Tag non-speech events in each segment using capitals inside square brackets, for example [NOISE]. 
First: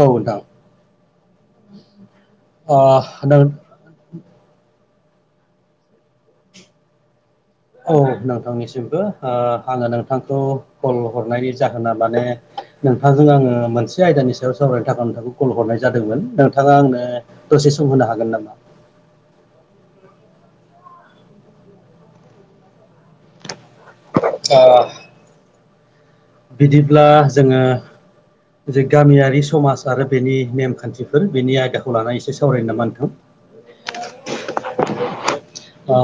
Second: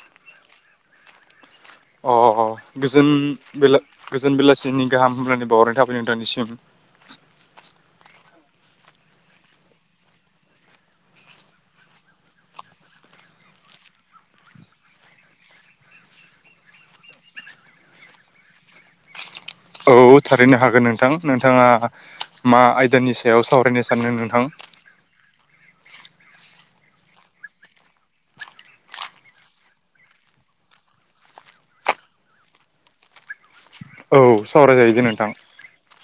औ नोंथां। अ गोजोन ओ नों बेला गोजोन बेलासिनि गाहाम हामग्लायनाय बावहरनाय थाबाय नोंथांनिसिम। औ नोंथांनिसिमबो ओ आङो नोंथांखौ कल हरनायनि जाहोना माने नोंथांजों आङो मोनसे आयदानि सायाव सावरायनो थाखाय नोंथांखौ कल हरनाय जादोंमोन। नोंथाङा आंनो दसे सम होनो हागोन नामा? औ थारैनो हागोन नोंथां। नोंथाङा मा आयदानि सायाव सावरायनो सा- सानो नोंथां? ओ बिदिब्ला जोङो जे गामियारि समाज आरो बेनि नेमखान्थिफोर बेनि आयदाखौ लानानै एसे सावरायनो नामा नोंथां। औ सावराय जाहैगोन नोंथां। अ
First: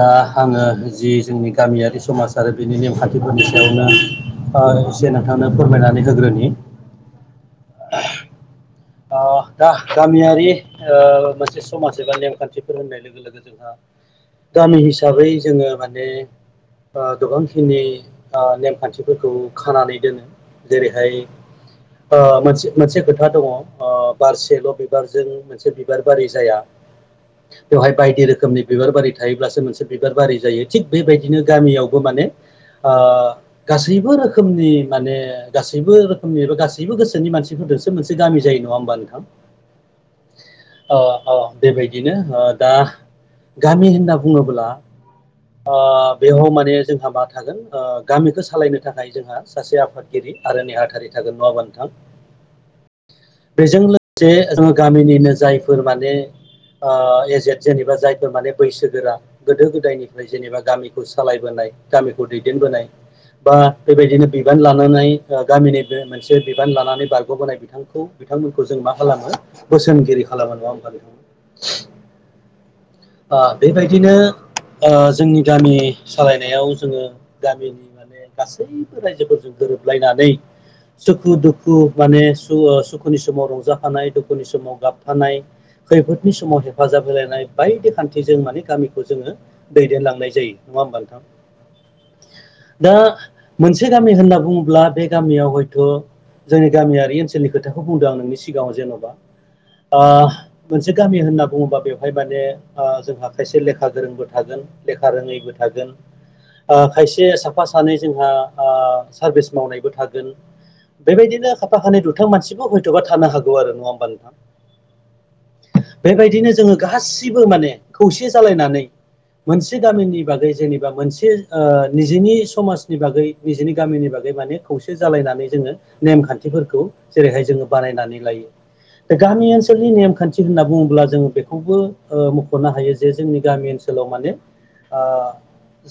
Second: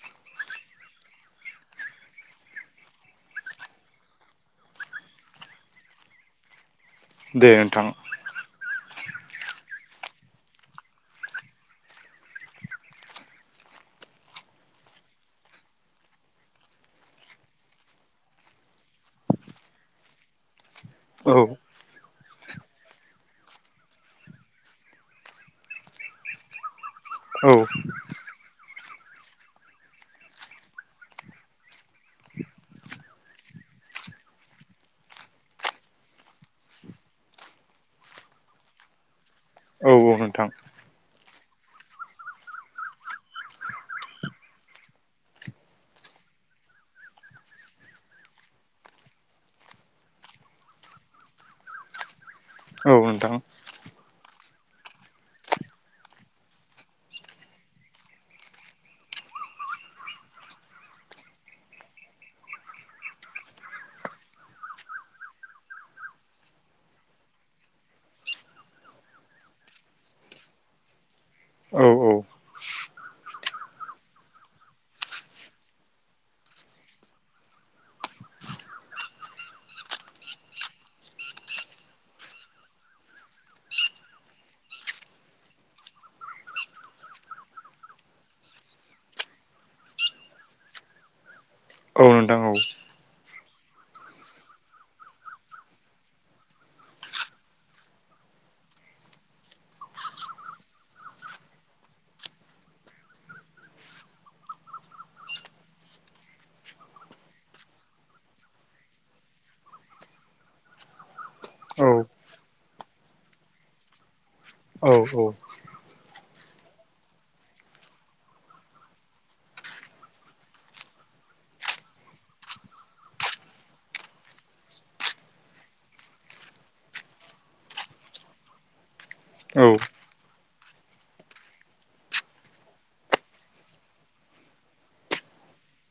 दा आङो जि जोंनि गामियारि समाज आरो बेनि नेमखान्थिफोरनि सायावनो एसे नोंथांनो फोरमायनानै होग्रोनि। दे नोंथां। ओ दा गामियारि ओ मोनसे समाज एबा नेमखान्थिफोर होननाय लोगो लोगो जोंहा गामि हिसाबै जोङो माने गोबांखिनि ओ नेमखान्थिफोरखौ खानानै दोनो। जेरैहाय औ ओ मोनसे-मोनसे खोथा दङ। ओ बारसेल' बिबारजों मोनसे बिबार बारि जाया। औ बेवहाय बायदि रोखोमनि बिबार बारि थायोब्लासो मोनसे बिबार बारि जायो। थिग बेबायदिनो गामियावबो माने ओ गासैबो रोखोमनि माने गासैबो रोखोमनि एबा गासैबो गोसोनि मानसिफोर जोंसो मोनसे गामि जायो। नङा होमबा नोंथां? औ औ नोंथां औ औ बेबायदिनो। दा गामि होनना बुङोब्ला ओ बेयाव माने जोंहा मा थागोन ओ गामिखौ सालायनो थाखाय जोंहा सासे आफादगिरि आरो नेहाथारि थागोन नङाबा नोंथां। औ नोंथां। बेजों लोगोसे जोङो गामिनिनो जायफोर माने ओ एजेट जेनेबा जायफोर माने बैसोगोरा गोदो-गोदायनि ओमफ्राय जेनेबा गामिखौ सालायबोनाय गामिखौ दैदेनबोनाय। बा बेबायदिनो बिबान लानानै गामिनि मोनसे बिबान लानानै बारग'बोनाय बिथांखौ बिथांमोनखौ जों मा खालामो बोसोनगिरि खालामो नङा होनबा नोंथां। औ औ। ओ बेबायदिनो ओ जोंनि गामि सालायनायाव जोङो गामिनि माने गासैबो रायजोफोरजों गोरोबलायनानै सुखु-दुखु मानेु सुखुनि समाव रंजाफानाय दुखुनि समाव गाबफानाय खैफोदनि समाव हेफाजाब होलायनाय बायदि खान्थिजों माने गामिखौ जोङो दैदेनलांनाय जायो नङा होमबा नोंथां। औ नोंथां औ दा मोनसे गामि होनना बुङोब्ला बे गामियाव हयथ' जोंनि गामियारि ओनसोलनि खोथाखौ बुंदों आं नोंनि सिगाङाव जेन'बा। ओ मोनसे गामि होनना बुङोबा बेवहाय माने ओ जोंहा खायसे लेखा गोरोंबो थागोन लेखा रोङैबो थागोन। ओ खायसे साफा सानै जोंहा ओ सारभिस मावनायबो थागोन। बेबायदिनो खाफा-खानै दुथां मानसिबो हयथ'बा थानो हागौ आरो नङा होमबा नोंथां। औ औ बेबायदिनो जोङो गासिबो माने खौसे जालायनानै मोनसे गामिनि बागै जेनेबा मोनसे ओ निजिनि समाजनि बागै निजिनि गामिनि बागै माने खौसे जालायनानै जोङो नेमखान्थिफोरखौ जेरैहाय जोङो बानायनानै लायो। दा गामि ओनसोलनि नेमखान्थि होनना बुङोब्ला जोङो बेखौबो ओ मख'नो हायो जे जोंनि गामि ओनसोलाव माने ओ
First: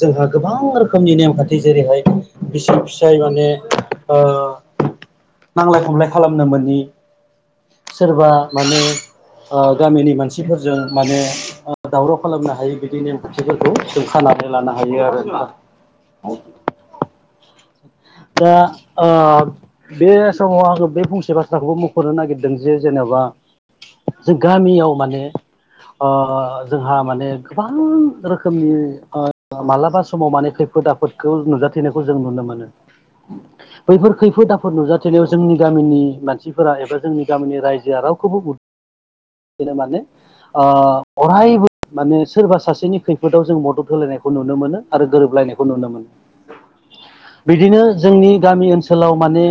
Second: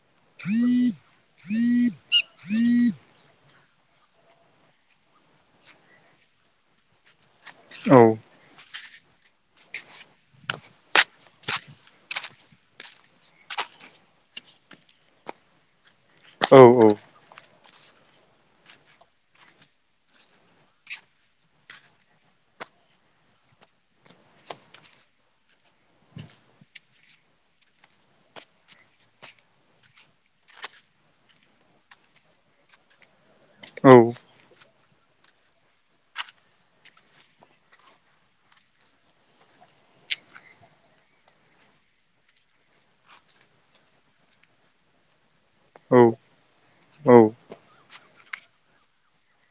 जोंहा गोबां रोखोमनि नेमखान्थि जेरैहाय बिसि-फिसाय माने ओ नांलाय-खमलाय खालामनो मोनि औ सोरबा माने ओ गामिनि मानसिफोरजों माने ओ दावराव खालामनो हायो बिदि नेमखान्थिफोरखौ जों खानानै लानो हायो आरो। औ औ। [INAUDIBLE] दा ओ बे समाव आङो बे फंसे बाथ्राखौबो मख'नो नागिरदों जे जेनेबा बा जों गामियाव माने ओ ओ जोंहा माने गोबां रोखोमनि ओ मालाबा समाव माने खैफोद आफोदखौ नुजाथिनायखौ जों नुनो मोनो। बैफोर खैफोद आफोद नुजाथिनायाव जोंनि गामिनि मानसिफोरा एबा जोंनि गामिनि रायजोआ रावखौबो दिनो माने ओ अरायबो माने सोरबा सासेनि खैफोदाव जों मदद होलायनायखौ नुनो मोनो आरो गोरोबलायनायखौ नुनो मोनो। [INAUDIBLE] औ बिदिनो जोंनि गामि ओनसोलाव माने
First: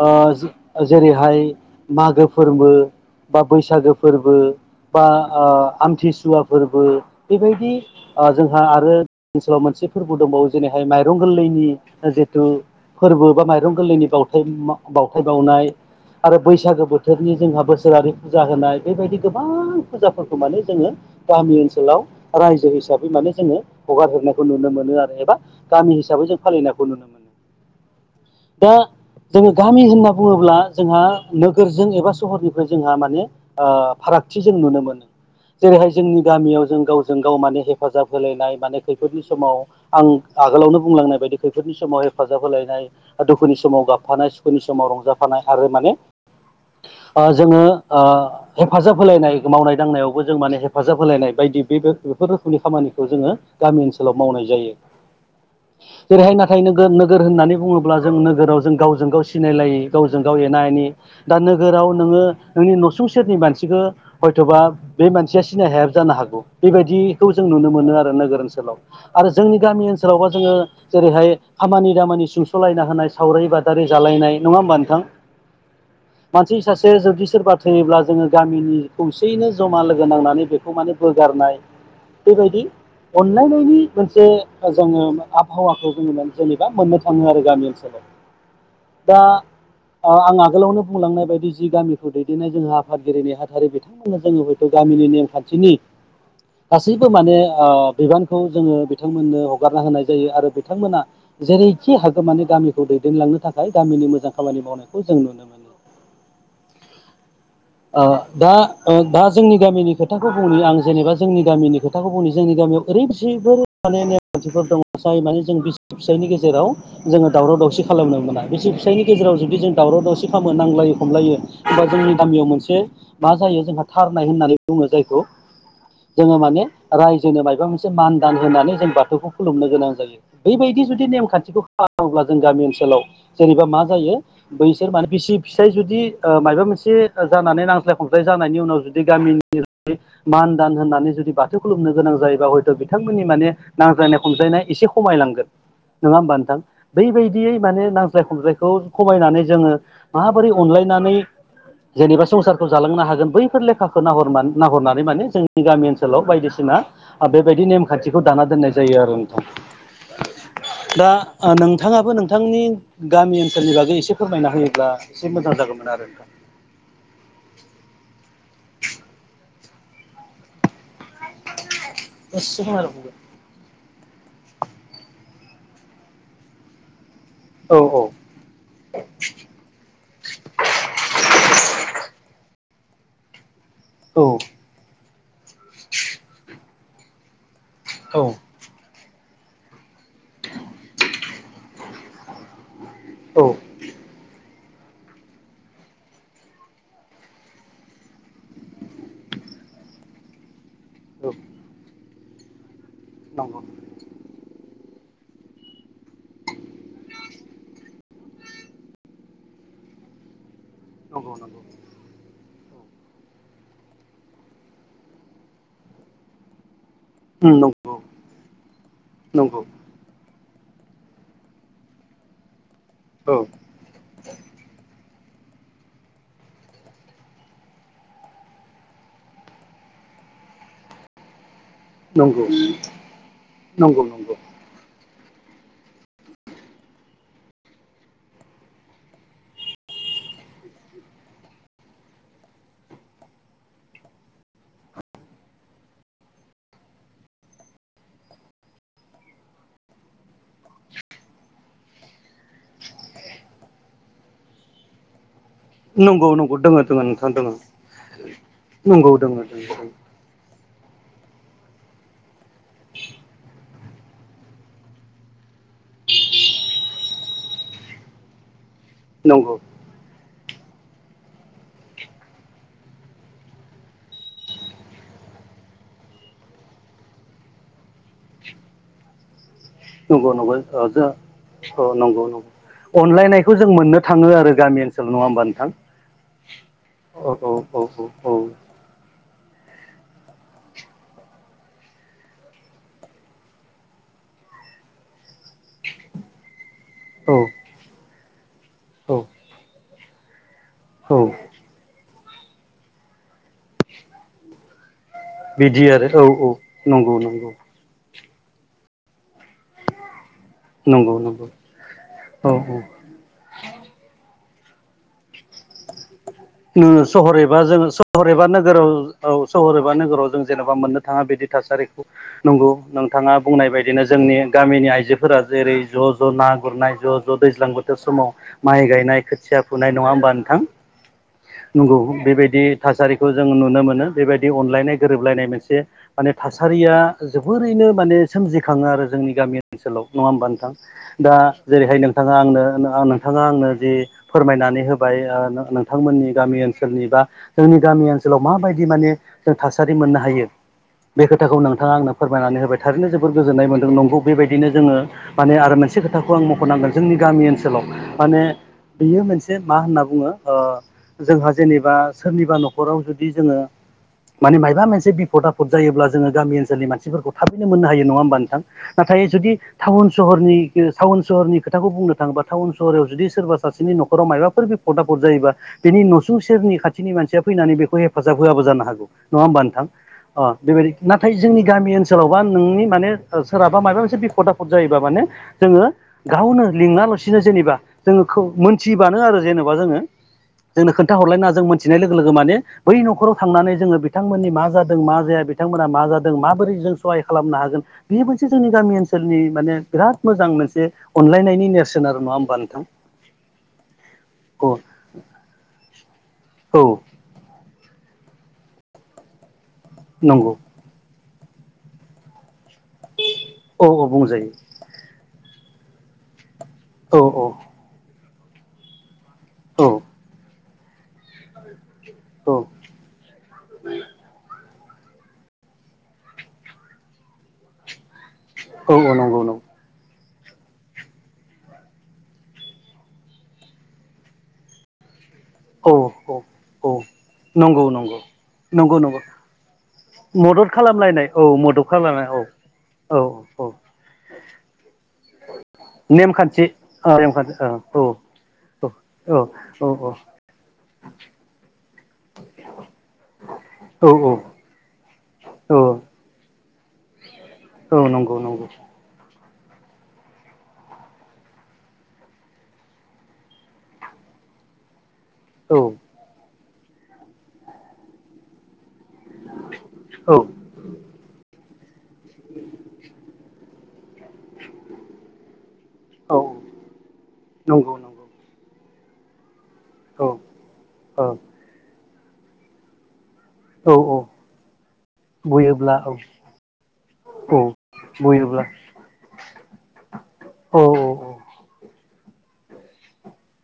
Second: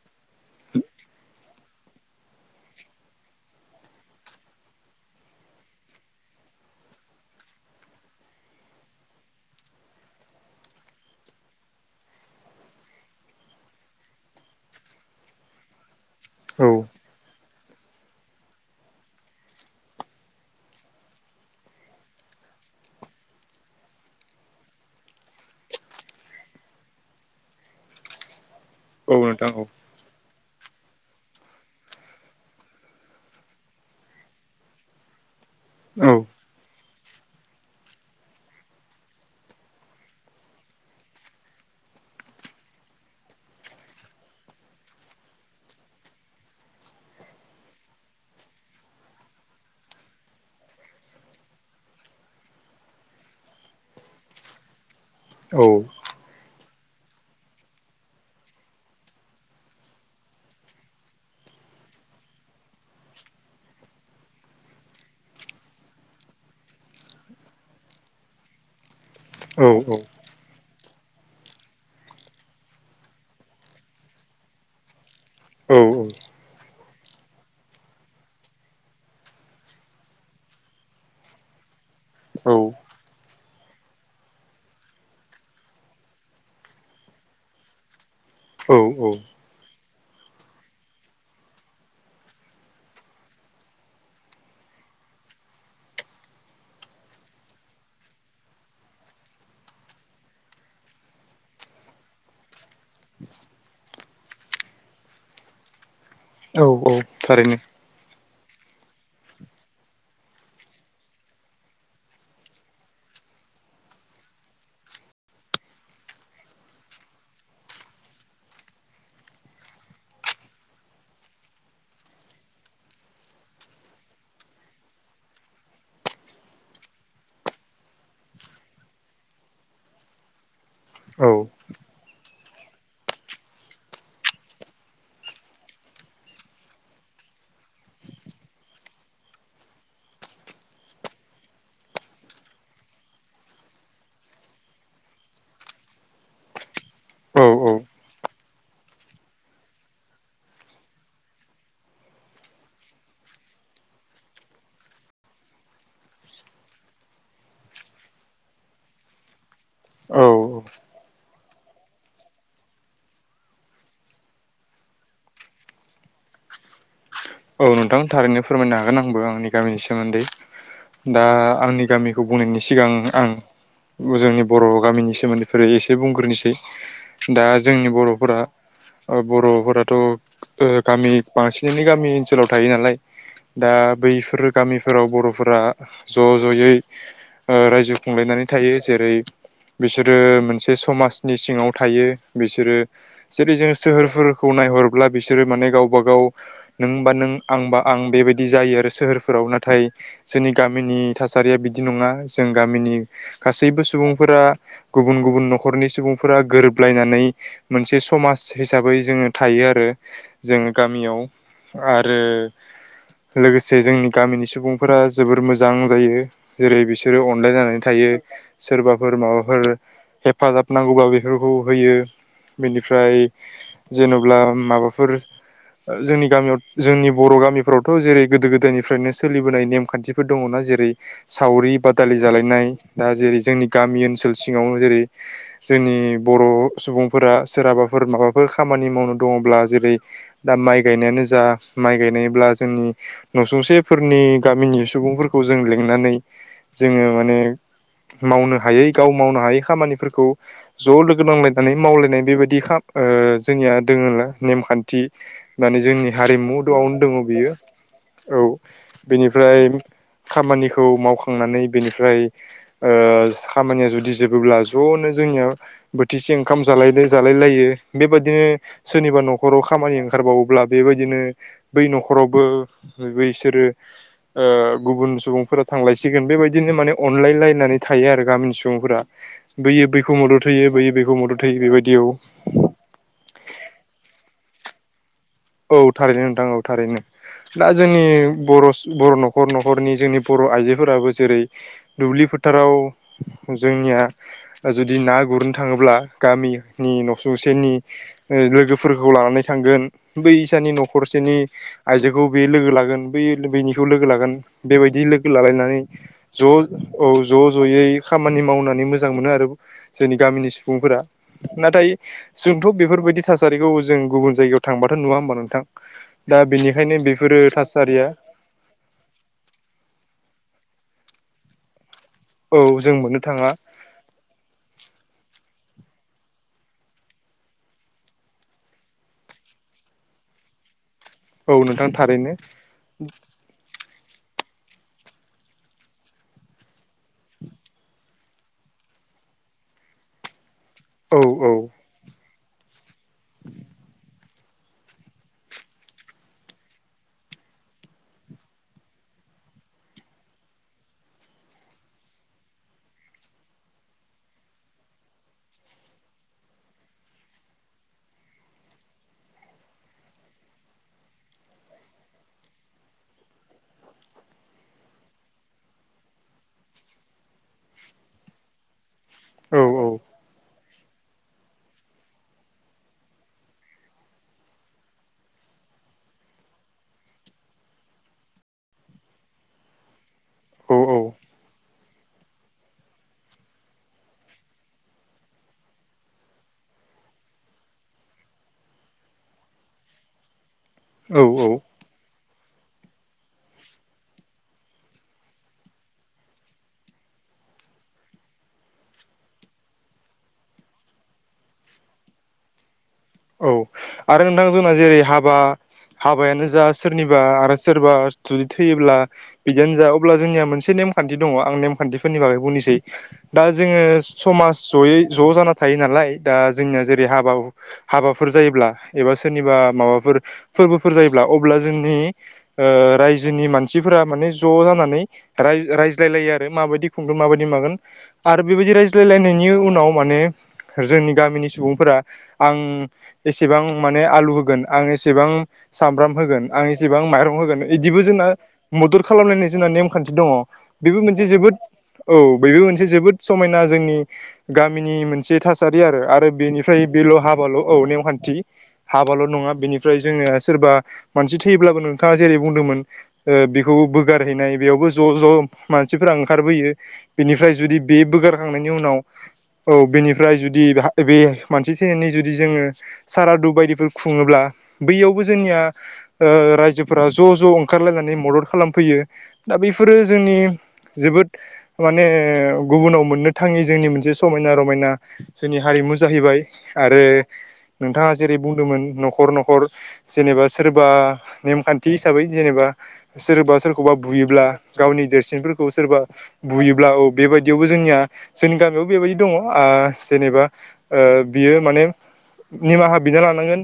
ओ जो जेरैहाय मागो फोर्बो बा बैसागो फोर्बो बा ओ आमथिसुवा फोर्बो बेबायदि ओ जोंहा आरो ओनसोलाव मोनसे फोर्बो दंबावो जेरैहाय माइरं गोरलैनि जितु फोर्बो बा माइरं गोरलैनि बावथाय म बावथाय बावनाय आरो औ बैसागो बोथोरनि जोंहा बोसोरारि फुजा होनाय बेबायदि गोबां फुजाफोरखौ माने जोङो गामि ओनसोलाव रायजो हिसाबै माने जोङो हगार हेरनायखौ नुनो मोनो आरो एबा गामि हिसाबै जों फालिनायखौ नुनो मोनो दा औ नोंथां जोङो औ गामि होनना बुङोब्ला जोंहा नोगोरजों एबा सहरनिफ्राय जोंहा माने ओ फारागथि जों नुनो मोनो। जेरैहाय जोंनि गामियाव जों गावजों गाव माने हेफाजाब होलायनाय माने खैफोदनि समाव आं आग - गोलावनो बुंलांनाय बायदि खैफोदनि समाव हेफाजाब होलायनाय दुखुनि समाव गाबफानाय सुखुनि समाव रंजाफानाय आर रो माने ओ जोङो ओ हेफाजाब होलायनाय मावनाय दांनायाव बो जों माने हेफाजाब होलायनाय बायदि बेबो बेफोर रोखोमनि खामानिखौ जोङो गामि ओनसोलाव मावनाय जायो। औ बेहाय नाथाय नोगोर नोगोर होननानै बुङोब्ला जों नोगोराव जों गावजों गाव सिनायलायि गावजों गाव एना एनि दा नोगोराव नोङो नोंनि नसुं सेरनि मानसिखौ हयथ'बा बे मानसिया सिनाय हायाबो जानो हागौ बेबायदिखौ जों नुनो मोनो आरो नोगोर ओनसोलाव। आरो जोंनि औ गामि ओनसोलावबा जोङो जेरैहाय खामानि दामानि सुंस'लायना होनाय सावरि बादारि जालायनाय नङा होमबा नोंथां? औ मानसि सासे जुदि सोरबा थैयोब्ला जोङो गामिनि खौसेयैनो जमा लोगो नांनानै बेखौ माने बोगारनाय बेबायदि अनलायनायनि मोनसे ओ जोङो आबहावाखौ जोङो मोन जेनेबा मोननो थाङो आरो गामि ओनसोलाव। [INAUDIBLE] औ औ। ओ आं आगोलावनो बुंलांनाय बायदि जि गामिखौ दैदेननाय जोंहा आफादगिरि नेहाथारि बिथांमोननो जोङो गामिनि नेमखान्थिनि गासैबो माने ओ बिबानखौ जोङो बिथांमोननो हगारना होनाय जायो आरो बिथांमोना जेरैखि हागौमानि गामिखौ दैदेनलांनो थाखाय गामिनि मोजां खामानि मावनायखौ जों नुनो मोनो। औ औ थारैनो। ओ दा ओ दा जोंनि गामिनि खोथाखौ बुंनि आं जेनेबा जोंनि गामिनि खोथाखौ बुंनि जोंनि गामियाव ओरैबायसिफोर माने थिफोर दं जाय माने जों बिसि फिसायनि गेजेराव जोङो दावराव दावसि खालामनो मोना बिसि फिसायनि गेजेराव जुदि जों दावराव दावसि खामो नांलायो खमलायो होमबा जोंनि गामियाव मोनसे मा जायो जोंहा थारनाय होननानै बुङो जायखौ जोङो माने रायजोनो मायबा मोनसे मान दान होनानै जों बाथौखौ खुलुमनो गोनां जायो बैबायदि जुदि औ नेमखान्थि खालामोब्ला जों गामि ओनसोलाव जेनेबा मा जायो बैसोर माने बिसि फिसाय जुदि ओ मायबा मोनसे जानानै नांज्लाय खमज्लाय जानायनि उनाव जुदि गामिनि मान दान होननानै जुदि बाथौ खुलुमनो गोनां जायोबा हयथ' बिथांमोननि माने नांज्लायनाय खमजायनाय एसे खमायलांगोन। नङा होमबा नोंथां औ बैबायदियै औ माने नांज्लाय खमज्लायखौ खमायनानै जोङो माबोरै अनलाय नानै जेनेबा संसारखौ जालांनो हागोन बैफोर लेख खाखो नाहरना नाहरनानै माने जोंनि गामि ओनसोलाव बायदिसिना आ बेबायदि नेमखान्थिखौ दाना दोननाय जायो जायो आरो नोंथां। औ। दा नोंथाङाबो नोंथांनि गामि ओनसोलनि बागै एसे फोरमायना होयोब्ला एसे मोजां जाय गौमोन आरो नोंथां। औ। नोंथां थारैनो फोरमायनो हागोन आंबो आंनि गामिनि सोमोन्दै। दा आंनि गामिखौ बुंनायनि सिगां नोंथां आं जोंनि बर' गामिनि सोमोन्दैफोर एसे बुंग्रोनोसै। दा औ जोंनि बर'फोरा ओ बर'फोराथ' गामि बांसिनैनो गामि ओनसोलाव थायो नालाय। दा औ बैफोर गामिफोराव बर'फोरा ज' ज'यै ओ रायजो औ खुंलायनानै थायो। जेरै बिसोरो मोनसे समाजनि सिङाव थायो। बिसोरो औ जेरै जों सोहोरफोरखौ नायहरब्ला बिसोरो माने गावबा गाव नों बा नों आंबा आं बेबायदि जायो आरो सोहोरफोराव नाथाय जोंनि गामिनि औ थासारिया बिदि नङा। जों गामिनि नंगौ गासैबो सुबुंफोरा गुबुन गुबुन न'खरनि सुबुंफोरा गोरोबलायनानै मोनसे समाज हिसाबै जोङो थायो। आरो जों गामियाव नंगौ आरो लोगोसे जोंनि गामिनि सुबुंफोरा जोबोर मोजां जायो। जेरै बिसोर बिसोरो अनलाय नंगौ जानानै थायो। सोरबाफोर नंगौ माबाफोर हेफाजाब नांगौबा बेफोरखौ होयो बेनिफ्राय औ जेन'ब्ला माबाफोर जोंनि गामियाव जोंनि बर' गामिफ्रावथ' जेरै गोदो गोदायनिफ्रायनो सोलिबोनाय नेमखान्थिफोर दङना। जेरै सावरि बादालि नंगौ जालायनाय दा जेरै जोंनि नंगौ गामि ओनसोल सिङाव जेरै [INAUDIBLE] जोंनि बर' सुबुंफोरा सोरहाबाफोर माबाफोर खामानि मावनो दङब्ला जेरै दा माइ गायनायानो जा माइ गायनायब्ला जोंनि न'सुंसेफोरनि गामिनि सुबुंफोरखौ जों लिंनानै जोङो माने मावनो हायै गाव मावनो हायै खामानिफोरखौ ज' लोगो नांलायनानै मावलायनाय बेबायदि ओ जोंनिया दोङो नेमखान्थि माने जोंनि नंगौ हारिमु दोङो दआवनो दोङो दङ नोंथां बियो दोङो औ नंगौ दोङो बिनिफ्राय दोङो खाम मानिखौ मावखांनानै बेनिफ्राय ओ खामानिया जुदि दि जोबोब्ला ज'नो जोंनियाव बोथिसे ओंखाम जालायल जालाय लायो बेबायदिनो सोरनिबा नंगौ न'खराव खामानि ओंखारबावोब्ला बेबायदिनो बै न'खरावबो बिसोरो ओ गुबुन सुबुंफोरा थांलायसिगोन बेबायदिनो माने अनलायलायनानै थायो आरो गामिनि सुबुंफोरा। बैयो बैखौ नंगौ मदद नंगौ होयो ओ बैयोै जो बैखौ मदद होयो औ बेबायदियाव नंगौ नंगौ अनलायनायखौ जों मोननो थाङो आरो। गामि ओनसोलाव नङा होमबा नोंथां औ थारैनो नोंथां औ थारैनो औ औ दा औ जोंनि औ बर' बर' न'खर न'खर न'खरनि जोंनि बर' आइजोफोराबो जेरै दुब्लि फोथाराव जोंनिया जुदि ना गुरनो थाङोब्ला गामि नि औ न'सुंसेनि लोगोफोरखौ लानानै औ थांगोन। बै फिसानि औ न'खरसेनि आइजोखौ बे लोगो लागोन बै बेनिखौ लोगो लागोन बेबायदि लोगो लालायनानै बिदि आरो औ ज' औ नंगौ ज' नंगौ ज'यै खामानि मावनानै मोजां मोनो आरो। जोंनि गामिनि सुबुंफोरा। नंगौ नंगौ नाथाय औ जोंथ' औ बेफोरबायदि थासारिखौ जों गुबुन जायगायाव थांबाथ' नुवा होमबा नोंथां। दा बेनिखायनो नोगोर बेफोरो सहर एबा जोङो थासारिया सहर एबा नोगोराव औ सहर एबा नोगोराव जों जेनेबा माबा मोननो थाङा बिदि थासारिखौ औ नंगौ जों मोननो नोंथाङा थाङा बुंनाय बायदिनो जोंनि गामिनि आइजोफोरा जेरै ज' ज' ना गुरनाय ज' ज' दैज्लां बोथोर समाव माइ गायनाय खोथिया फुनाय नङा होमबा नोंथां औ नोंथां नंगौ थारैनो बेबायदि थासारिखौ जों नुनो मोनो बेबायदि अनलायनाय गोरोबलायनाय मोनसे माने थासारिया जोबोरैनो माने सोमजिखाङो आरो जों जोंनि गामि ओनसोलाव नङा होनब्ला नोथां औ दा औ जेरैहाय नोंथाङा आंनो नोंथाङा आंनो जि फोरमायनानै होबाय नोंथांमोननि गामि ओनसोलनि बा जोंनि गामि ओनसोलाव माबायदि माने जों थासारि मोननो हायो बे खोथाखौ नोंथाङा आंनो फोरमायनानै होबाय थारैनो जोबोर गोजोननाय मोनदों नंगौ बेबायदिनो जोङो माने आरो मोनसे मोनसे खोथाखौ आं मख'नांगोन जोंनि गामि ओनसोलाव माने बेयो मोनसे मा होनना बुङो ओह जोंहा जेनेबा सोरनिबा न'खराव जुदि जोङो माने मायबा मोनसे बिफद आफद जायोब्ला जोङो गामि ओनसोलनि मानसिफोरखौ थाबैनो मोननो हायो नङा होमबा नोंथां नाथाय जुदि औ टाउन सहरनि टाउन सहरनि खोथाखौ बुंनो थाङोबा टाउन सहराव जुदि सोरबा सासेनि न'खराव मायबाफोर बिपद आपद जायोबा बेनि न'सुं सेरनि खाथिनि मानसिया फैनानै बेखौ हेफाजाब होआबो जानो हागौ नङा होमबा नोंथां औ बेबायदि नाथाय जोंनि गामि ओनसोलाव बा नोंनि माने सोरहाबा माबा मोनसे बिफद आफद जायोबा माने जोङो गावनो लिङाला'सिनो जेनेबा जोंखौ मोनथिब्लानो आरो जेनेबा जोङो जोंनो औ खोन्थाहरलायनाङा औ जों मोनथिनाय लोगो लोगो माने बै न'खराव थांनानै जोङो बिथांमोननि मा जादों मा जाया बिथांमोना मा जादों माबोरै जों खहाय खालामनो हागोन बियो मोनसे जोंनि गामि ओनसोलनि माने बिराद मोजां मोनसे अनलायनायनि नेरसोन नङा होनबा नोंथां औ आरो नोंथां जोंना औ जेरै हाबा हाबायानो जा औ सोरनिबा आरो सोरबा बा जुदि थैयोब्ला बिदियानो जा अब्ला जोंनिया नंगौ मोनसे नेमखान्थि दङ आं नेमखान्थिफोरनि बागै बुंनोसै दा जोङो औ औ बुंजायो समाज जयै ज' जाना थायो नालाय दा जोंनिया जेरै औ हाबा हाबाफोर जायोब्ला एबा सोरनिबा औ माबाफोर फोरबोफोर जायोब्ला अब्ला जोंनि औ ओह रायजोनि मानसिफोरा माने ज' जानानै नै रायज्लायलायो आरो माबायदि खुंगोन माबायदि मागोन आरो बेबायदि औ नंगौ रायज्लायलायनायनि नंगौ उनाव माने जोंनि गामिनि सुबुंफोरा आं एसेबां माने आलु होगोन आं एसेबां औ सामब्राम औ होगोन आं औ इसेबां माइरं होगोन नंगौ बिदिबो नंगौ जोंना नंगौ मदद नंगौ खालामनायनि जोंना नेमखान्थि दङ मदद बेबो मोनसे खालामलायनाय औ जोबोद मदद औ खालामलायनाय बेबो मोनसे जोबोद औ समायना औ जोंनि गामिनि मोनसे थासारि आरो आरो नेमखान्थि बेनिफ्राय औ बेल' नेमखान्थि हाबाल' औ औ नेमखान्थि हाबाल' नङा औ बेनिफ्राय औ जोङो सोरबा मानसि थैयोब्लाबो नोंथाङा जेरै बुंदोंमोन बेखौ औ बोगारहैनाय बेयावबो ज' ज' औ मानसिफोरा ओंखार फैयो बेनिफ्राय जुदि औ बे नंगौ नंगौ बोगारखांनायनि उनाव औ बेनिफ्राय जुदि बे मानसि थैनायनि जुदि जोङो सारादु बायदिफोर खुङोब्ला बैयावबो जोंनिया औ ओह रायजोफोरा ज' ज' ओंखारलायनानै मदद खालामफैयो दा बैफोरो औ जोंनि जोबोद माने गुबुनाव मोननो थाङि जोंनि मोनसे समायना रमायना जोंनि हारिमु औ जाहैबाय आरो नंगौ नोंथाङा नंगौ जेरै बुंदोमोन न'खर न'खर औ जेनेबा सोरबा औ नेमखान्थि हिसाबै जेनेबा सोरबा सोरखौबा औ बुयोब्ला गावनि देरसिनफोरखौ बुयोब्ला सोरबा औ बुयोब्ला औ बेबायदियावबो जोंनिया जोंनि बुयोब्ला गामियाव बेबायदि दङ ओ जेनेबा औ ओ औ बियो माने निमाहा बिना लानांगोन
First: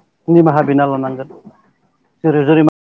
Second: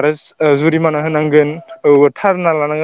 आरो निमाहा बिना जुरिमाना लानांगोन होनांगोन औ जेरै थारना जेरै लानांगोन